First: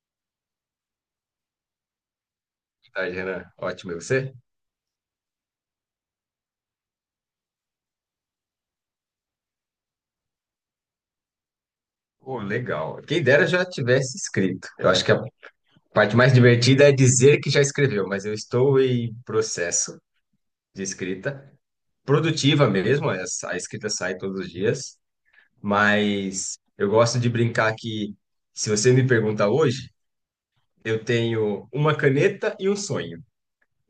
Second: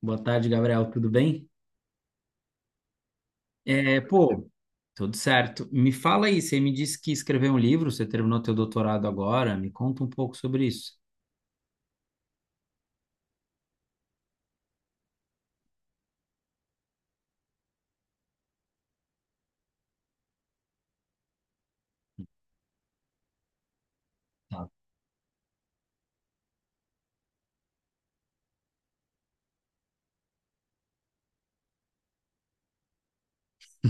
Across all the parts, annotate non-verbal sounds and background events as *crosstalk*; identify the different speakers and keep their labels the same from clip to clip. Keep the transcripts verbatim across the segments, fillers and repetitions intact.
Speaker 1: Boa tarde, Gabriel. Tudo bem?
Speaker 2: Boa tarde, Renan. Ótimo, e
Speaker 1: É,
Speaker 2: você?
Speaker 1: pô, tudo certo. Me fala aí, você me disse que escreveu um livro, você terminou teu doutorado agora. Me conta um pouco sobre isso.
Speaker 2: Pô, legal. Quem dera já tivesse escrito. Eu acho que a parte mais divertida é dizer que já escreveu, mas eu estou em processo de escrita, produtiva mesmo, essa- a escrita sai todos os
Speaker 1: Tá.
Speaker 2: dias, mas eu gosto de brincar que, se você me pergunta hoje, eu tenho uma caneta e um sonho.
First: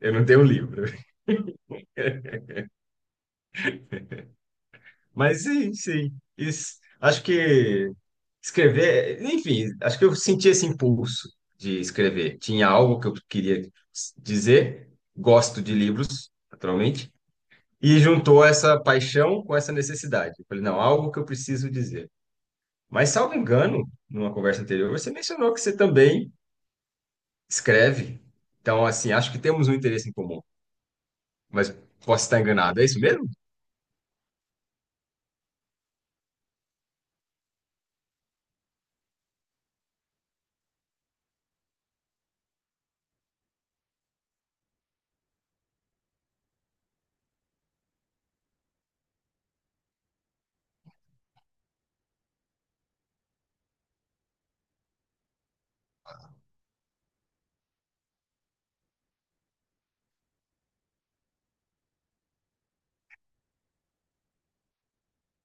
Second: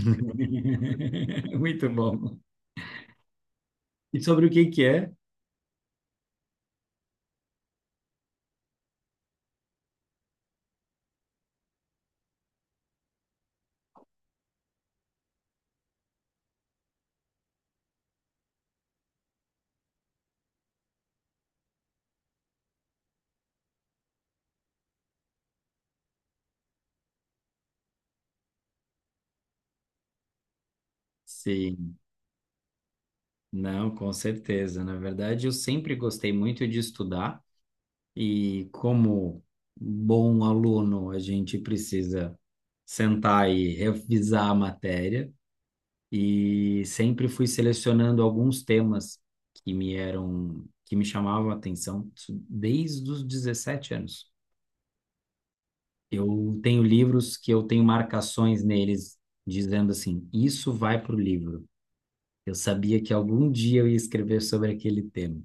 Speaker 2: Eu não tenho um livro.
Speaker 1: Muito bom. E sobre o que que é?
Speaker 2: Mas sim, sim. Isso, acho que escrever, enfim, acho que eu senti esse impulso de escrever. Tinha algo que eu queria dizer, gosto de livros, naturalmente, e juntou essa paixão com essa necessidade. Eu falei, não, algo que eu preciso dizer. Mas, salvo engano, numa conversa anterior, você mencionou que você também escreve. Então, assim, acho que temos um interesse em comum, mas
Speaker 1: Sim,
Speaker 2: posso estar enganado. É isso mesmo?
Speaker 1: não, com certeza. Na verdade, eu sempre gostei muito de estudar e como bom aluno, a gente precisa sentar e revisar a matéria. E sempre fui selecionando alguns temas que me eram que me chamavam a atenção, isso desde os dezessete anos. Eu tenho livros que eu tenho marcações neles dizendo assim, isso vai para o livro. Eu sabia que algum dia eu ia escrever sobre aquele tema.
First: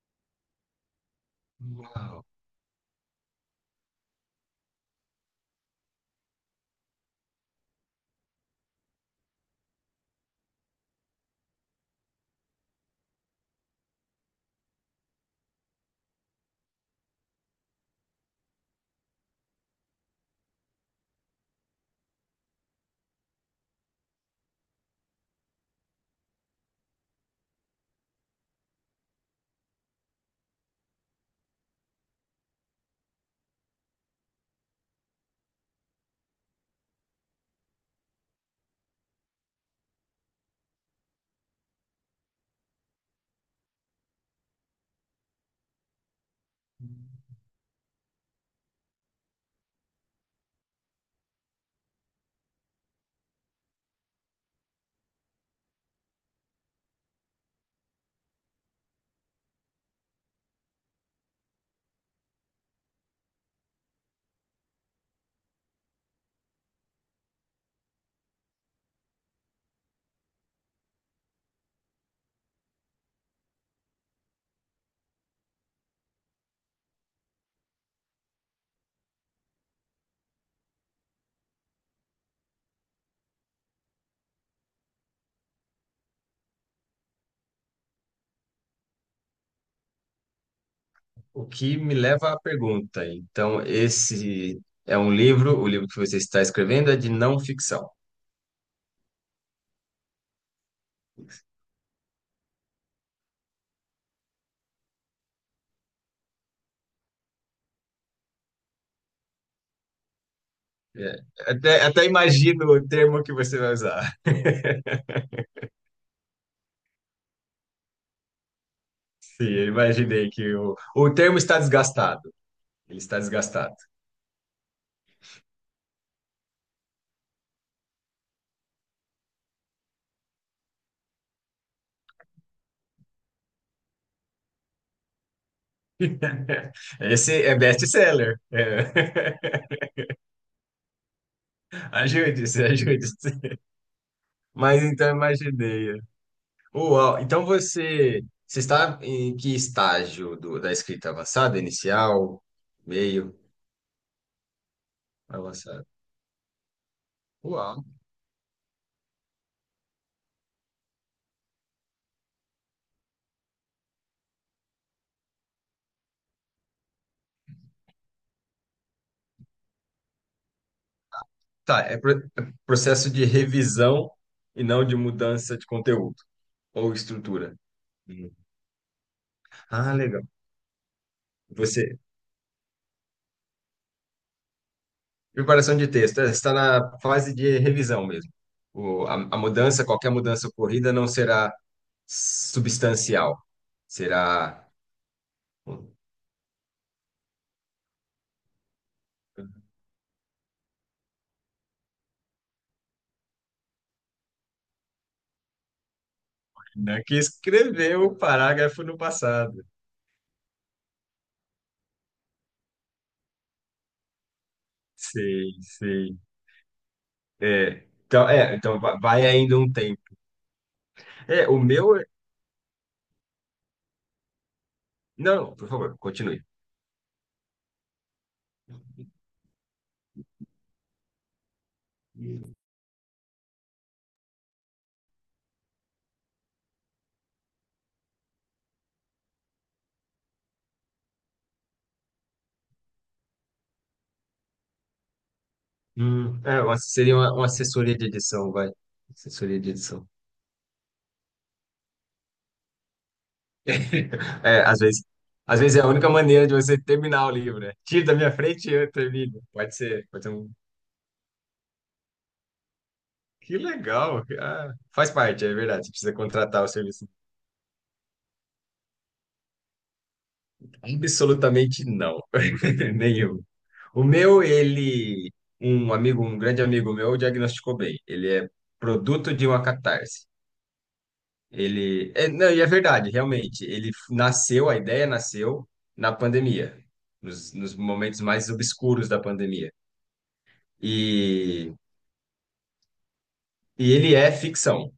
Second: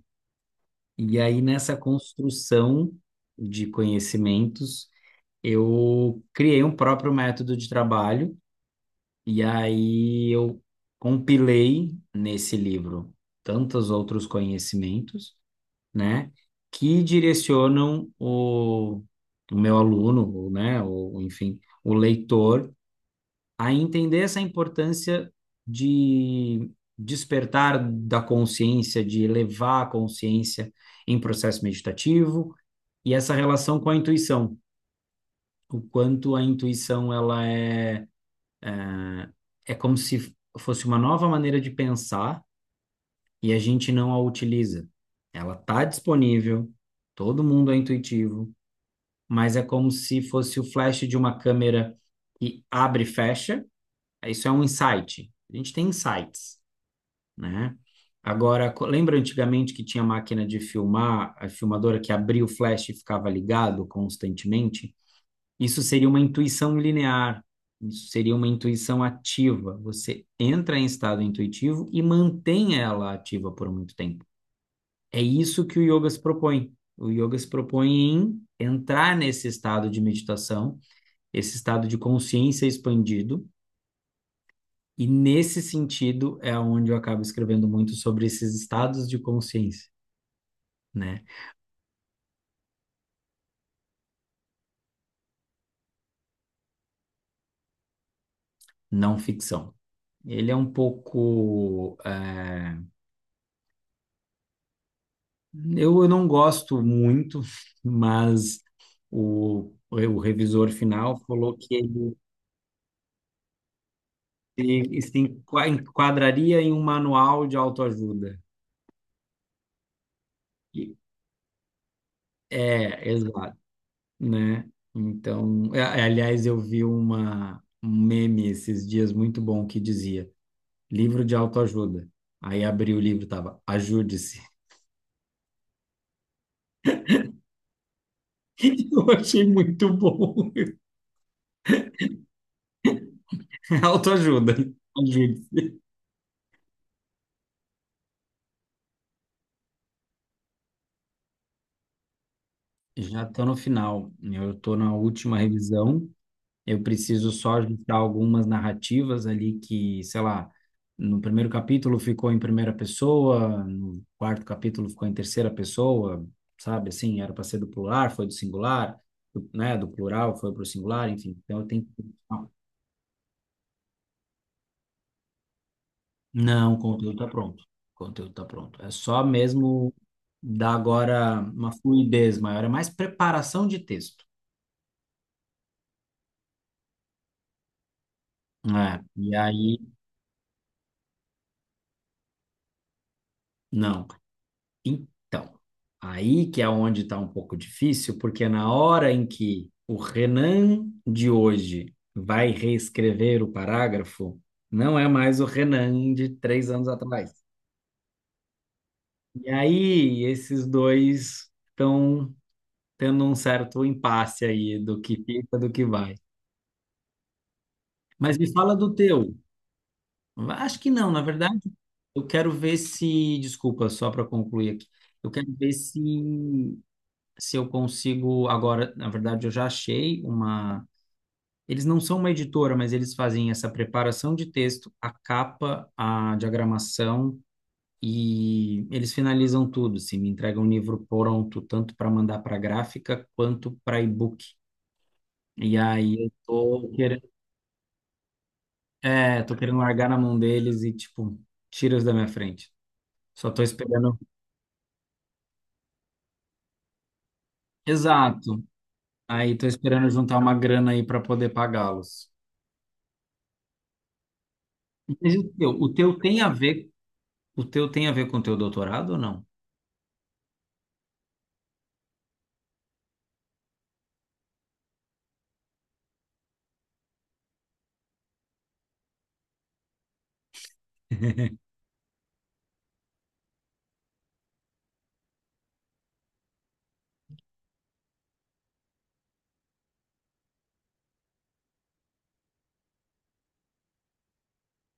Speaker 1: E aí nessa construção de conhecimentos, eu criei um próprio método de trabalho. E aí eu compilei nesse livro tantos outros conhecimentos, né, que direcionam o, o meu aluno, ou, né, ou enfim, o leitor a entender essa importância de despertar da consciência, de elevar a consciência em processo meditativo e essa relação com a intuição, o quanto a intuição ela é... É como se fosse uma nova maneira de pensar e a gente não a utiliza. Ela está disponível, todo mundo é intuitivo, mas é como se fosse o flash de uma câmera que abre e fecha. Isso é um insight. A gente tem insights, né? Agora, lembra antigamente que tinha máquina de filmar, a filmadora que abria o flash e ficava ligado constantemente? Isso seria uma intuição linear, isso seria uma intuição ativa. Você entra em estado intuitivo e mantém ela ativa por muito tempo. É isso que o yoga se propõe. O yoga se propõe em entrar nesse estado de meditação, esse estado de consciência expandido, e nesse sentido é onde eu acabo escrevendo muito sobre esses estados de consciência, né?
Speaker 2: O que me leva à pergunta. Então, esse é um livro, o livro que você está escrevendo é de não ficção.
Speaker 1: Não ficção. Ele é um pouco. É... Eu, eu não gosto muito, mas o, o revisor
Speaker 2: É,
Speaker 1: final falou que
Speaker 2: até, até
Speaker 1: ele
Speaker 2: imagino o termo que você vai usar.
Speaker 1: se, se enqua- enquadraria em um manual de autoajuda.
Speaker 2: *laughs* Sim, eu imaginei que o,
Speaker 1: E-
Speaker 2: o termo está desgastado. Ele
Speaker 1: É,
Speaker 2: está
Speaker 1: exato,
Speaker 2: desgastado.
Speaker 1: né? Então, é- é, aliás, eu vi uma, um meme esses dias muito bom que dizia livro de autoajuda. Aí abri o livro, tava ajude-se.
Speaker 2: *laughs* Esse é best-seller.
Speaker 1: *laughs* Eu
Speaker 2: É.
Speaker 1: achei muito bom. *laughs*
Speaker 2: *laughs* Ajude-se, ajude-se.
Speaker 1: Autoajuda,
Speaker 2: Mas então
Speaker 1: ajude-se.
Speaker 2: imaginei. Uau, então você, você está em que estágio do- da escrita avançada, inicial,
Speaker 1: Já
Speaker 2: meio,
Speaker 1: estou no final, eu estou na última
Speaker 2: avançado?
Speaker 1: revisão. Eu preciso só
Speaker 2: Uau.
Speaker 1: ajustar algumas narrativas ali que, sei lá, no primeiro capítulo ficou em primeira pessoa, no quarto capítulo ficou em terceira pessoa, sabe? Assim, era para ser do plural, foi do singular, do- né? Do plural foi para o singular, enfim. Então eu
Speaker 2: Tá,
Speaker 1: tenho
Speaker 2: é
Speaker 1: que...
Speaker 2: pro- é processo de revisão e não de mudança de conteúdo
Speaker 1: Não, o
Speaker 2: ou
Speaker 1: conteúdo tá
Speaker 2: estrutura.
Speaker 1: pronto. O
Speaker 2: Uhum.
Speaker 1: conteúdo tá pronto. É só mesmo
Speaker 2: Ah, legal.
Speaker 1: dar agora uma
Speaker 2: Você,
Speaker 1: fluidez maior, é mais preparação de texto.
Speaker 2: preparação de texto, é, está na fase de revisão mesmo.
Speaker 1: É,
Speaker 2: O, a,
Speaker 1: e
Speaker 2: a mudança,
Speaker 1: aí,
Speaker 2: qualquer mudança ocorrida não será substancial,
Speaker 1: não.
Speaker 2: será
Speaker 1: Então, aí que é onde está um pouco difícil, porque na hora em que o Renan de hoje vai reescrever o parágrafo, não é mais o Renan de três anos
Speaker 2: né, que
Speaker 1: atrás.
Speaker 2: escreveu o parágrafo no
Speaker 1: E
Speaker 2: passado.
Speaker 1: aí, esses dois estão tendo um certo impasse aí do que fica,
Speaker 2: Sei,
Speaker 1: do que vai.
Speaker 2: sei. É, então,
Speaker 1: Mas me
Speaker 2: é,
Speaker 1: fala
Speaker 2: então
Speaker 1: do
Speaker 2: va- vai
Speaker 1: teu.
Speaker 2: ainda um tempo.
Speaker 1: Acho que não, na
Speaker 2: É, o
Speaker 1: verdade,
Speaker 2: meu.
Speaker 1: eu quero ver se. Desculpa, só para concluir aqui. Eu quero
Speaker 2: Não, por
Speaker 1: ver
Speaker 2: favor,
Speaker 1: se
Speaker 2: continue.
Speaker 1: se eu consigo agora, na verdade, eu já achei uma. Eles não são uma editora, mas eles fazem essa preparação de texto, a capa, a diagramação e eles finalizam tudo. Se me entregam um livro pronto, tanto para mandar para gráfica quanto para e-book. E aí eu
Speaker 2: Hum, é, uma-
Speaker 1: tô
Speaker 2: seria
Speaker 1: querendo,
Speaker 2: uma, uma assessoria de edição, vai.
Speaker 1: é, tô
Speaker 2: Assessoria de
Speaker 1: querendo
Speaker 2: edição.
Speaker 1: largar na mão deles e tipo, tira-os da minha frente. Só tô esperando.
Speaker 2: É, às vezes, às vezes é a única maneira de você terminar o livro, né? Tira da minha
Speaker 1: Exato.
Speaker 2: frente e eu termino.
Speaker 1: Aí tô
Speaker 2: Pode ser,
Speaker 1: esperando
Speaker 2: pode ser
Speaker 1: juntar
Speaker 2: um.
Speaker 1: uma grana aí para poder pagá-los.
Speaker 2: Que legal! Ah, faz
Speaker 1: Mas o
Speaker 2: parte, é
Speaker 1: teu,
Speaker 2: verdade.
Speaker 1: o
Speaker 2: Você precisa
Speaker 1: teu tem a
Speaker 2: contratar o
Speaker 1: ver
Speaker 2: serviço.
Speaker 1: O teu tem a ver com o teu doutorado ou não?
Speaker 2: Absolutamente não. *laughs* Nenhum. O meu, ele, um amigo, um grande amigo meu, diagnosticou bem. Ele é produto de uma catarse. Ele, é, não, e é verdade, realmente. Ele nasceu, a ideia nasceu na pandemia, nos, nos momentos mais obscuros da pandemia. E, e ele é ficção.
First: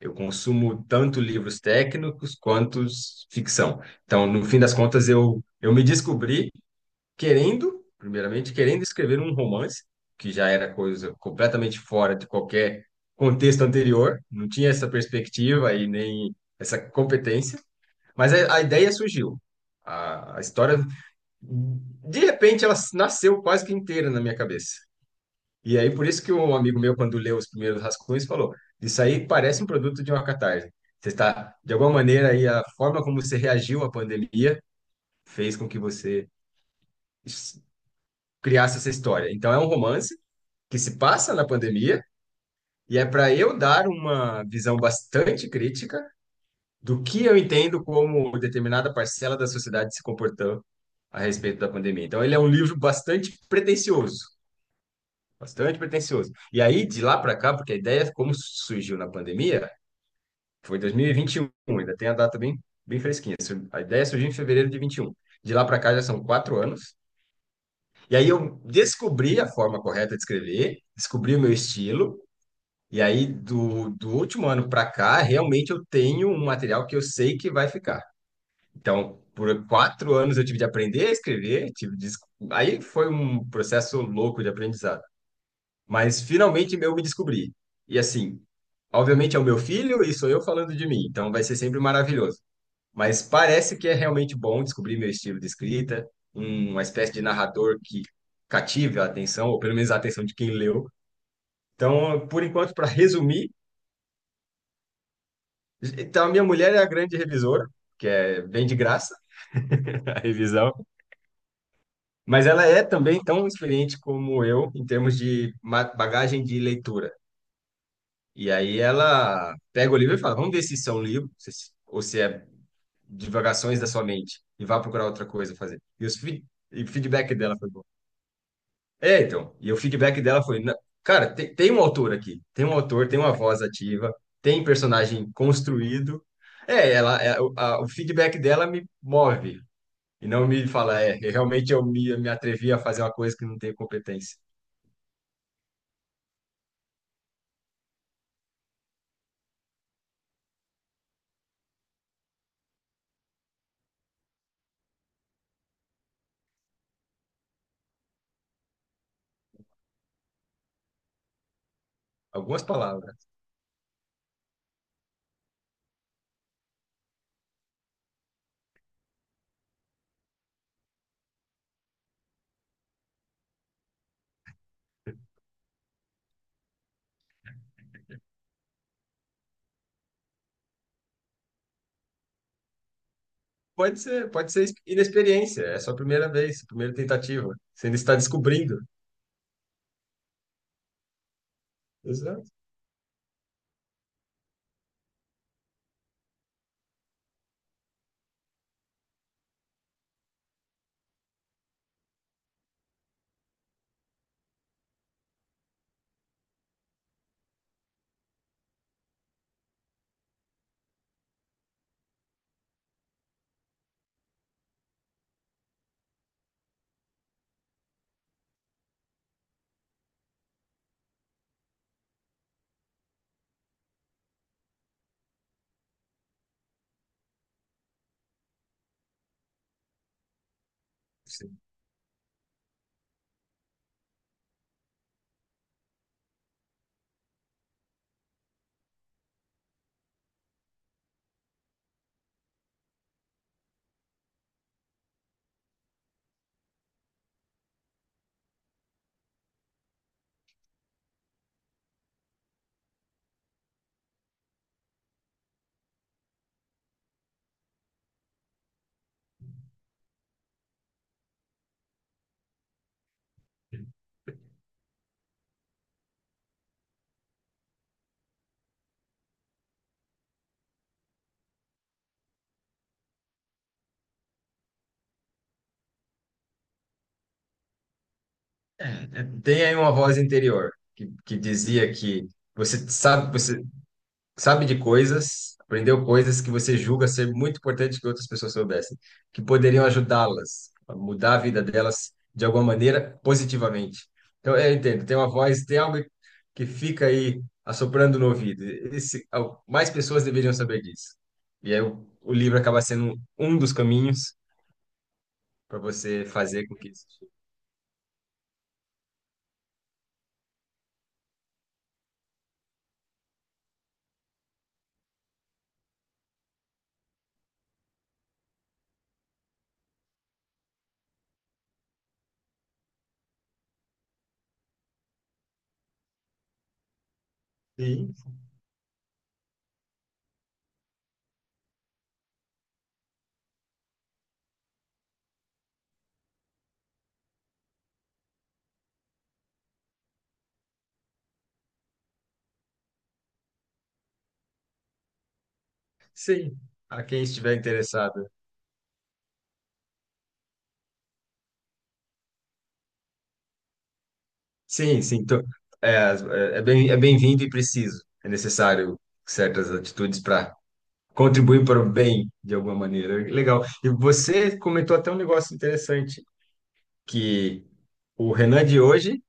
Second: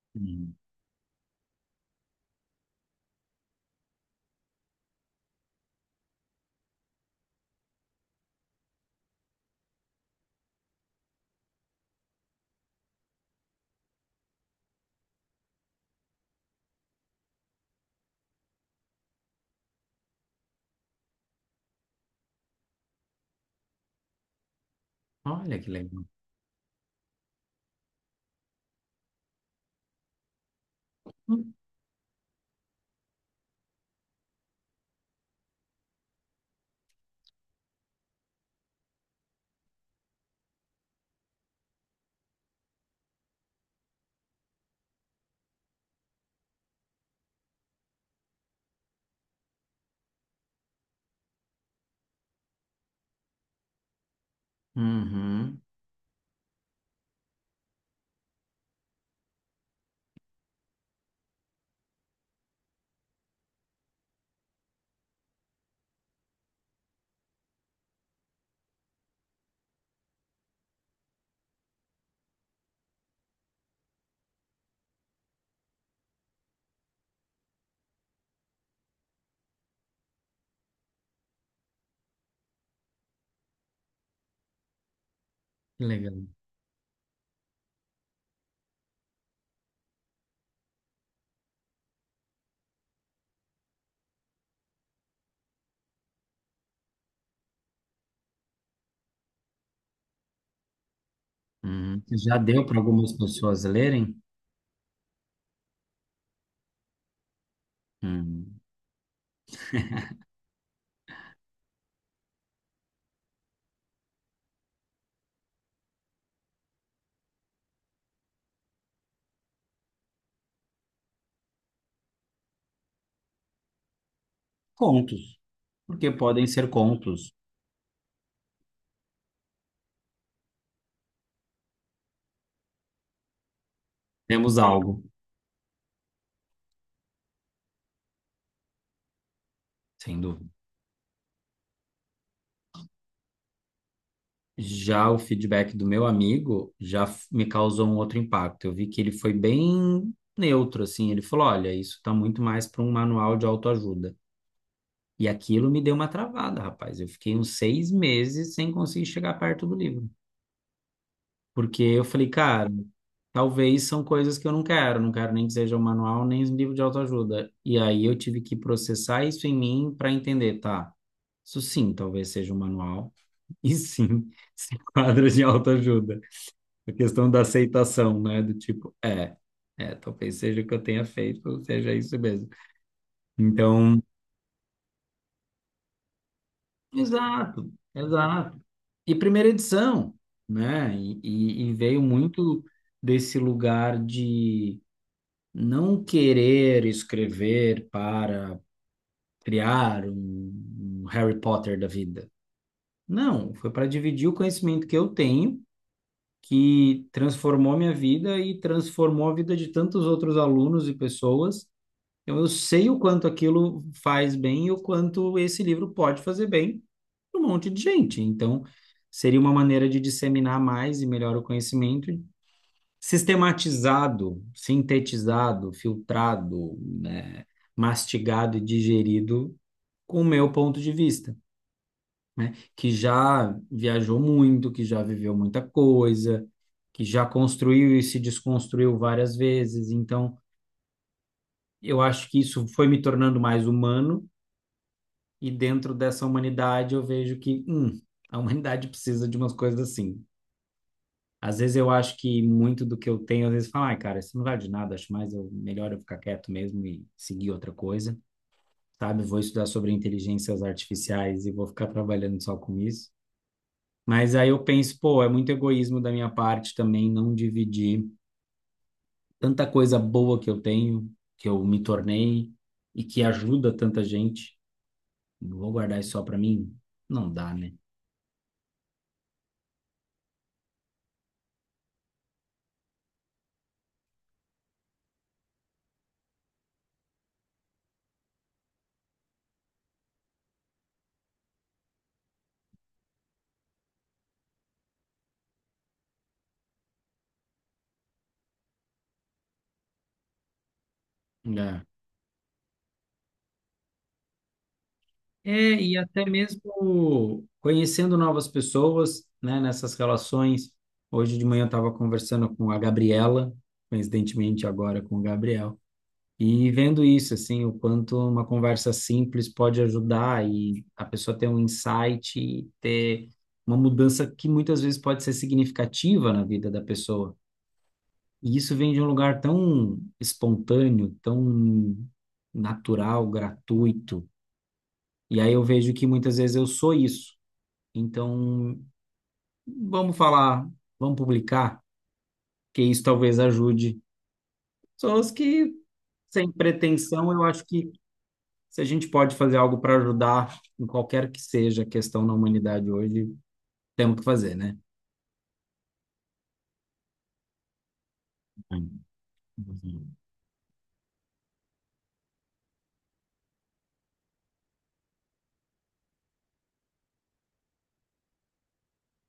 Speaker 2: Eu
Speaker 1: Hum.
Speaker 2: consumo tanto livros técnicos quanto s- ficção. Então, no fim das contas, eu, eu me descobri querendo, primeiramente, querendo escrever um romance, que já era coisa completamente fora de qualquer contexto anterior, não tinha essa perspectiva e nem essa competência. Mas a, a ideia surgiu. A, a história, de repente, ela nasceu quase que inteira na minha cabeça.
Speaker 1: Olha que
Speaker 2: E aí,
Speaker 1: legal.
Speaker 2: por isso que um amigo meu, quando leu os primeiros rascunhos, falou: Isso aí parece um produto de uma catarse. Você está, de alguma maneira, aí, a forma como você reagiu à pandemia fez com que você s- criasse essa história. Então, é um romance que se passa na pandemia e é para eu dar uma visão bastante crítica do que eu entendo como determinada parcela da sociedade se comportou a respeito da pandemia. Então, ele é um livro bastante pretensioso,
Speaker 1: Uhum.
Speaker 2: bastante pretensioso. E aí, de lá para cá, porque a ideia, como surgiu na pandemia, foi dois mil e vinte e um, ainda tem a data bem, bem fresquinha. A ideia surgiu em fevereiro de vinte e um. De lá para cá já são quatro anos. E aí eu descobri a forma correta de escrever, descobri o meu estilo. E aí, do, do último ano para cá, realmente eu tenho um material que eu sei que vai ficar. Então, por quatro anos eu tive de aprender a escrever, tive de... es- aí foi um processo louco de aprendizado.
Speaker 1: Que
Speaker 2: Mas
Speaker 1: legal.
Speaker 2: finalmente eu me descobri. E assim, obviamente é o meu filho e sou eu falando de mim, então vai ser sempre maravilhoso. Mas parece que é realmente bom descobrir meu estilo de escrita, um- uma espécie de narrador que cative a atenção, ou pelo menos a atenção de quem leu.
Speaker 1: Uhum.
Speaker 2: Então,
Speaker 1: Já
Speaker 2: por
Speaker 1: deu
Speaker 2: enquanto,
Speaker 1: para
Speaker 2: para
Speaker 1: algumas
Speaker 2: resumir,
Speaker 1: pessoas lerem?
Speaker 2: então a minha mulher é a grande revisora, que é
Speaker 1: Hum.
Speaker 2: bem de graça *laughs* a revisão. Mas ela é também tão experiente como eu em termos de ma- bagagem de leitura. E aí ela pega o livro e fala: vamos ver se isso é um livro se- ou se é divagações da sua mente e vá procurar outra
Speaker 1: Contos,
Speaker 2: coisa a fazer. E,
Speaker 1: porque
Speaker 2: os feed-
Speaker 1: podem ser
Speaker 2: e o
Speaker 1: contos.
Speaker 2: feedback dela foi bom. É, então. E o feedback dela foi: "Na- cara, tem, tem um autor aqui, tem um autor, tem uma voz ativa,
Speaker 1: Temos
Speaker 2: tem
Speaker 1: algo,
Speaker 2: personagem construído. É, ela, é- o a- o feedback dela me move.
Speaker 1: sem
Speaker 2: E não
Speaker 1: dúvida.
Speaker 2: me fala, é, realmente eu me, eu me atrevi a fazer uma coisa que não tenho competência.
Speaker 1: Já o feedback do meu amigo já f- me causou um outro impacto. Eu vi que ele foi bem neutro, assim. Ele falou: olha, isso está muito mais para um manual de autoajuda. E aquilo me deu uma travada, rapaz. Eu fiquei uns seis meses sem conseguir chegar perto do livro. Porque eu falei,
Speaker 2: Algumas
Speaker 1: cara,
Speaker 2: palavras.
Speaker 1: talvez são coisas que eu não quero, não quero nem que seja um manual, nem um livro de autoajuda. E aí eu tive que processar isso em mim para entender, tá? Isso sim, talvez seja um manual, *laughs* e sim, se enquadra *laughs* de autoajuda. A questão da aceitação, né? Do tipo, é, é, talvez seja o que eu tenha feito, seja isso mesmo.
Speaker 2: Pode
Speaker 1: Então,
Speaker 2: ser, pode ser inexperiência, é sua primeira vez, sua primeira tentativa.
Speaker 1: exato,
Speaker 2: Você ainda está
Speaker 1: exato.
Speaker 2: descobrindo.
Speaker 1: E primeira edição, né? E, e e veio
Speaker 2: Exato.
Speaker 1: muito desse lugar de não querer escrever para criar um, um Harry Potter da vida. Não, foi para dividir o conhecimento que eu tenho, que transformou minha vida e transformou a vida de tantos outros alunos e pessoas. Então, eu sei o quanto aquilo faz bem e o quanto esse livro pode fazer bem para um monte de gente. Então, seria uma maneira de disseminar mais e melhor o conhecimento, sistematizado, sintetizado, filtrado, né, mastigado e digerido com o meu ponto de vista,
Speaker 2: Sim.
Speaker 1: né, que já viajou muito, que já viveu muita coisa, que já construiu e se desconstruiu várias vezes. Então, eu acho que isso foi me tornando mais humano e dentro dessa humanidade eu vejo que, hum, a humanidade precisa de umas coisas assim. Às vezes eu acho que muito do que eu tenho, às vezes falo, ai, cara, isso não vale de nada, acho mais eu, melhor eu ficar quieto mesmo e seguir outra coisa, sabe? Vou estudar sobre inteligências artificiais e vou ficar trabalhando só com isso. Mas aí eu penso, pô, é muito egoísmo da minha parte também não dividir tanta coisa boa que eu tenho, que eu me tornei e que ajuda tanta gente. Não vou guardar isso só pra mim? Não dá, né?
Speaker 2: É, é, tem aí uma voz interior que, que dizia que você sabe, você sabe de coisas, aprendeu coisas que você julga ser muito importante que outras pessoas soubessem, que poderiam ajudá-las a mudar a vida delas de alguma maneira positivamente. Então, eu entendo, tem uma voz, tem algo que fica aí assoprando no ouvido. Esse, ao- mais pessoas deveriam saber disso. E aí
Speaker 1: É.
Speaker 2: o, o livro acaba sendo um dos caminhos
Speaker 1: É,
Speaker 2: para
Speaker 1: e até
Speaker 2: você fazer com que isso chegue.
Speaker 1: mesmo conhecendo novas pessoas, né, nessas relações. Hoje de manhã eu estava conversando com a Gabriela, coincidentemente agora com o Gabriel, e vendo isso, assim, o quanto uma conversa simples pode ajudar e a pessoa ter um insight, e ter uma mudança que muitas vezes pode ser significativa na vida da pessoa.
Speaker 2: Sim,
Speaker 1: E isso vem de um lugar tão espontâneo, tão natural, gratuito. E aí eu vejo que muitas vezes eu sou isso. Então, vamos falar, vamos publicar, que isso talvez ajude. Pessoas que, sem
Speaker 2: sim. A quem
Speaker 1: pretensão, eu
Speaker 2: estiver
Speaker 1: acho que
Speaker 2: interessado.
Speaker 1: se a gente pode fazer algo para ajudar em qualquer que seja a questão na humanidade hoje, temos que fazer, né?
Speaker 2: Sim, sim. Então, é, é é bem, é bem-vindo e preciso. É necessário certas atitudes para contribuir para o bem de alguma maneira. Legal. E você comentou até um negócio interessante, que o Renan de hoje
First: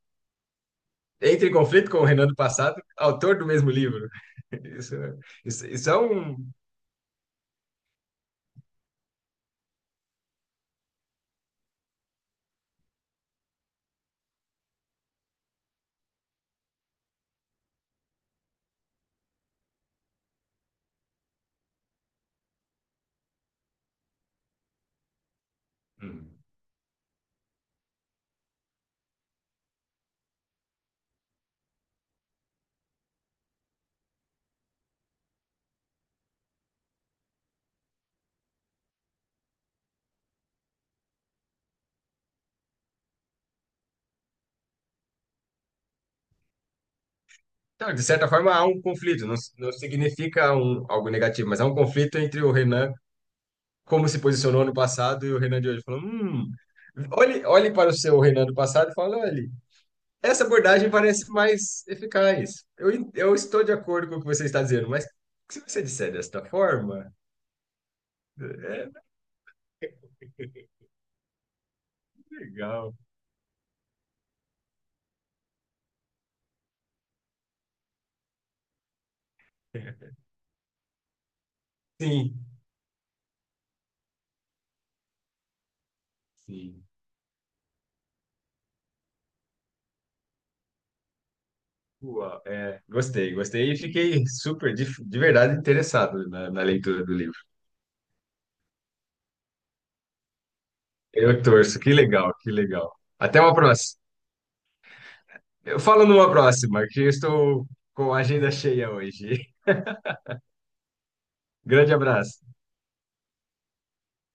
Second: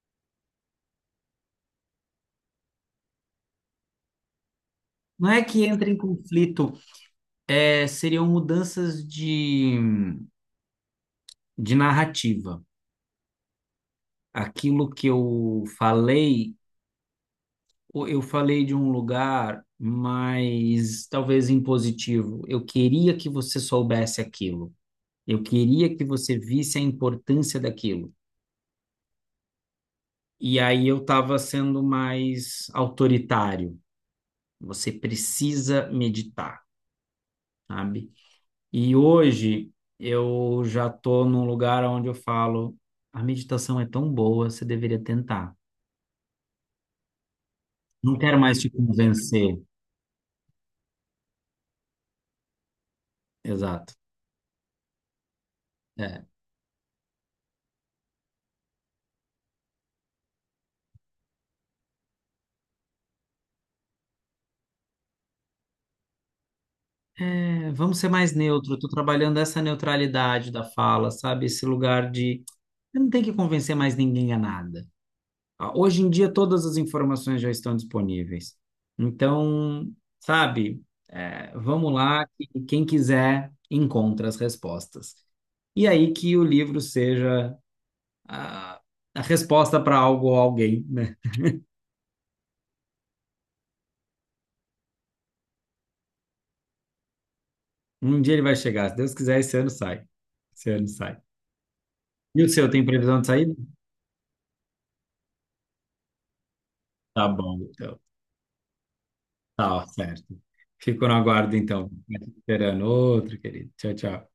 Speaker 2: entra em conflito com o Renan do passado, autor do mesmo livro. *laughs* Isso, é-
Speaker 1: Não é que
Speaker 2: isso,
Speaker 1: entra
Speaker 2: isso
Speaker 1: em
Speaker 2: é um.
Speaker 1: conflito, é, seriam mudanças de, de narrativa. Aquilo que eu falei o- eu falei de um lugar mais talvez impositivo. Eu queria que você soubesse aquilo. Eu queria que você
Speaker 2: Hum.
Speaker 1: visse a importância daquilo. E aí eu estava sendo mais autoritário. Você precisa meditar, sabe? E hoje eu já estou num lugar onde eu falo, a meditação é tão boa, você deveria tentar.
Speaker 2: Então, de
Speaker 1: Não
Speaker 2: certa
Speaker 1: quero
Speaker 2: forma,
Speaker 1: mais
Speaker 2: há
Speaker 1: te
Speaker 2: um conflito. Não,
Speaker 1: convencer.
Speaker 2: não significa um, algo negativo, mas há um conflito entre o Renan
Speaker 1: Exato.
Speaker 2: como se posicionou no passado e o Renan de hoje falou,
Speaker 1: É.
Speaker 2: hum, olhe, olhe para o seu Renan do passado e fala, olhe, essa abordagem parece mais eficaz. Eu, en- eu estou de acordo com o que você está dizendo, mas se você disser desta forma,
Speaker 1: É, vamos ser mais neutro. Eu tô
Speaker 2: é
Speaker 1: trabalhando essa neutralidade da fala, sabe? Esse lugar de
Speaker 2: legal.
Speaker 1: eu não tenho que convencer mais ninguém a nada. Ah, hoje em dia, todas as informações já estão disponíveis. Então,
Speaker 2: *laughs*
Speaker 1: sabe? É, vamos lá,
Speaker 2: Sim,
Speaker 1: que quem quiser encontra as respostas. E aí que o livro
Speaker 2: sim.
Speaker 1: seja a, a resposta para algo ou alguém, né?
Speaker 2: Uau, é, gostei, gostei e fiquei super, de, de verdade, interessado na, na leitura do livro.
Speaker 1: Um dia ele vai chegar. Se Deus quiser, esse ano sai. Esse ano sai.
Speaker 2: Eu torço, que legal,
Speaker 1: E o
Speaker 2: que
Speaker 1: seu, tem
Speaker 2: legal.
Speaker 1: previsão de
Speaker 2: Até
Speaker 1: sair?
Speaker 2: uma próxima. Eu falo numa próxima, que eu
Speaker 1: Tá bom,
Speaker 2: estou
Speaker 1: então.
Speaker 2: com a agenda cheia hoje.
Speaker 1: Tá, certo. Fico no aguardo,
Speaker 2: *laughs*
Speaker 1: então.
Speaker 2: Grande abraço.
Speaker 1: Esperando outro, querido. Tchau, tchau.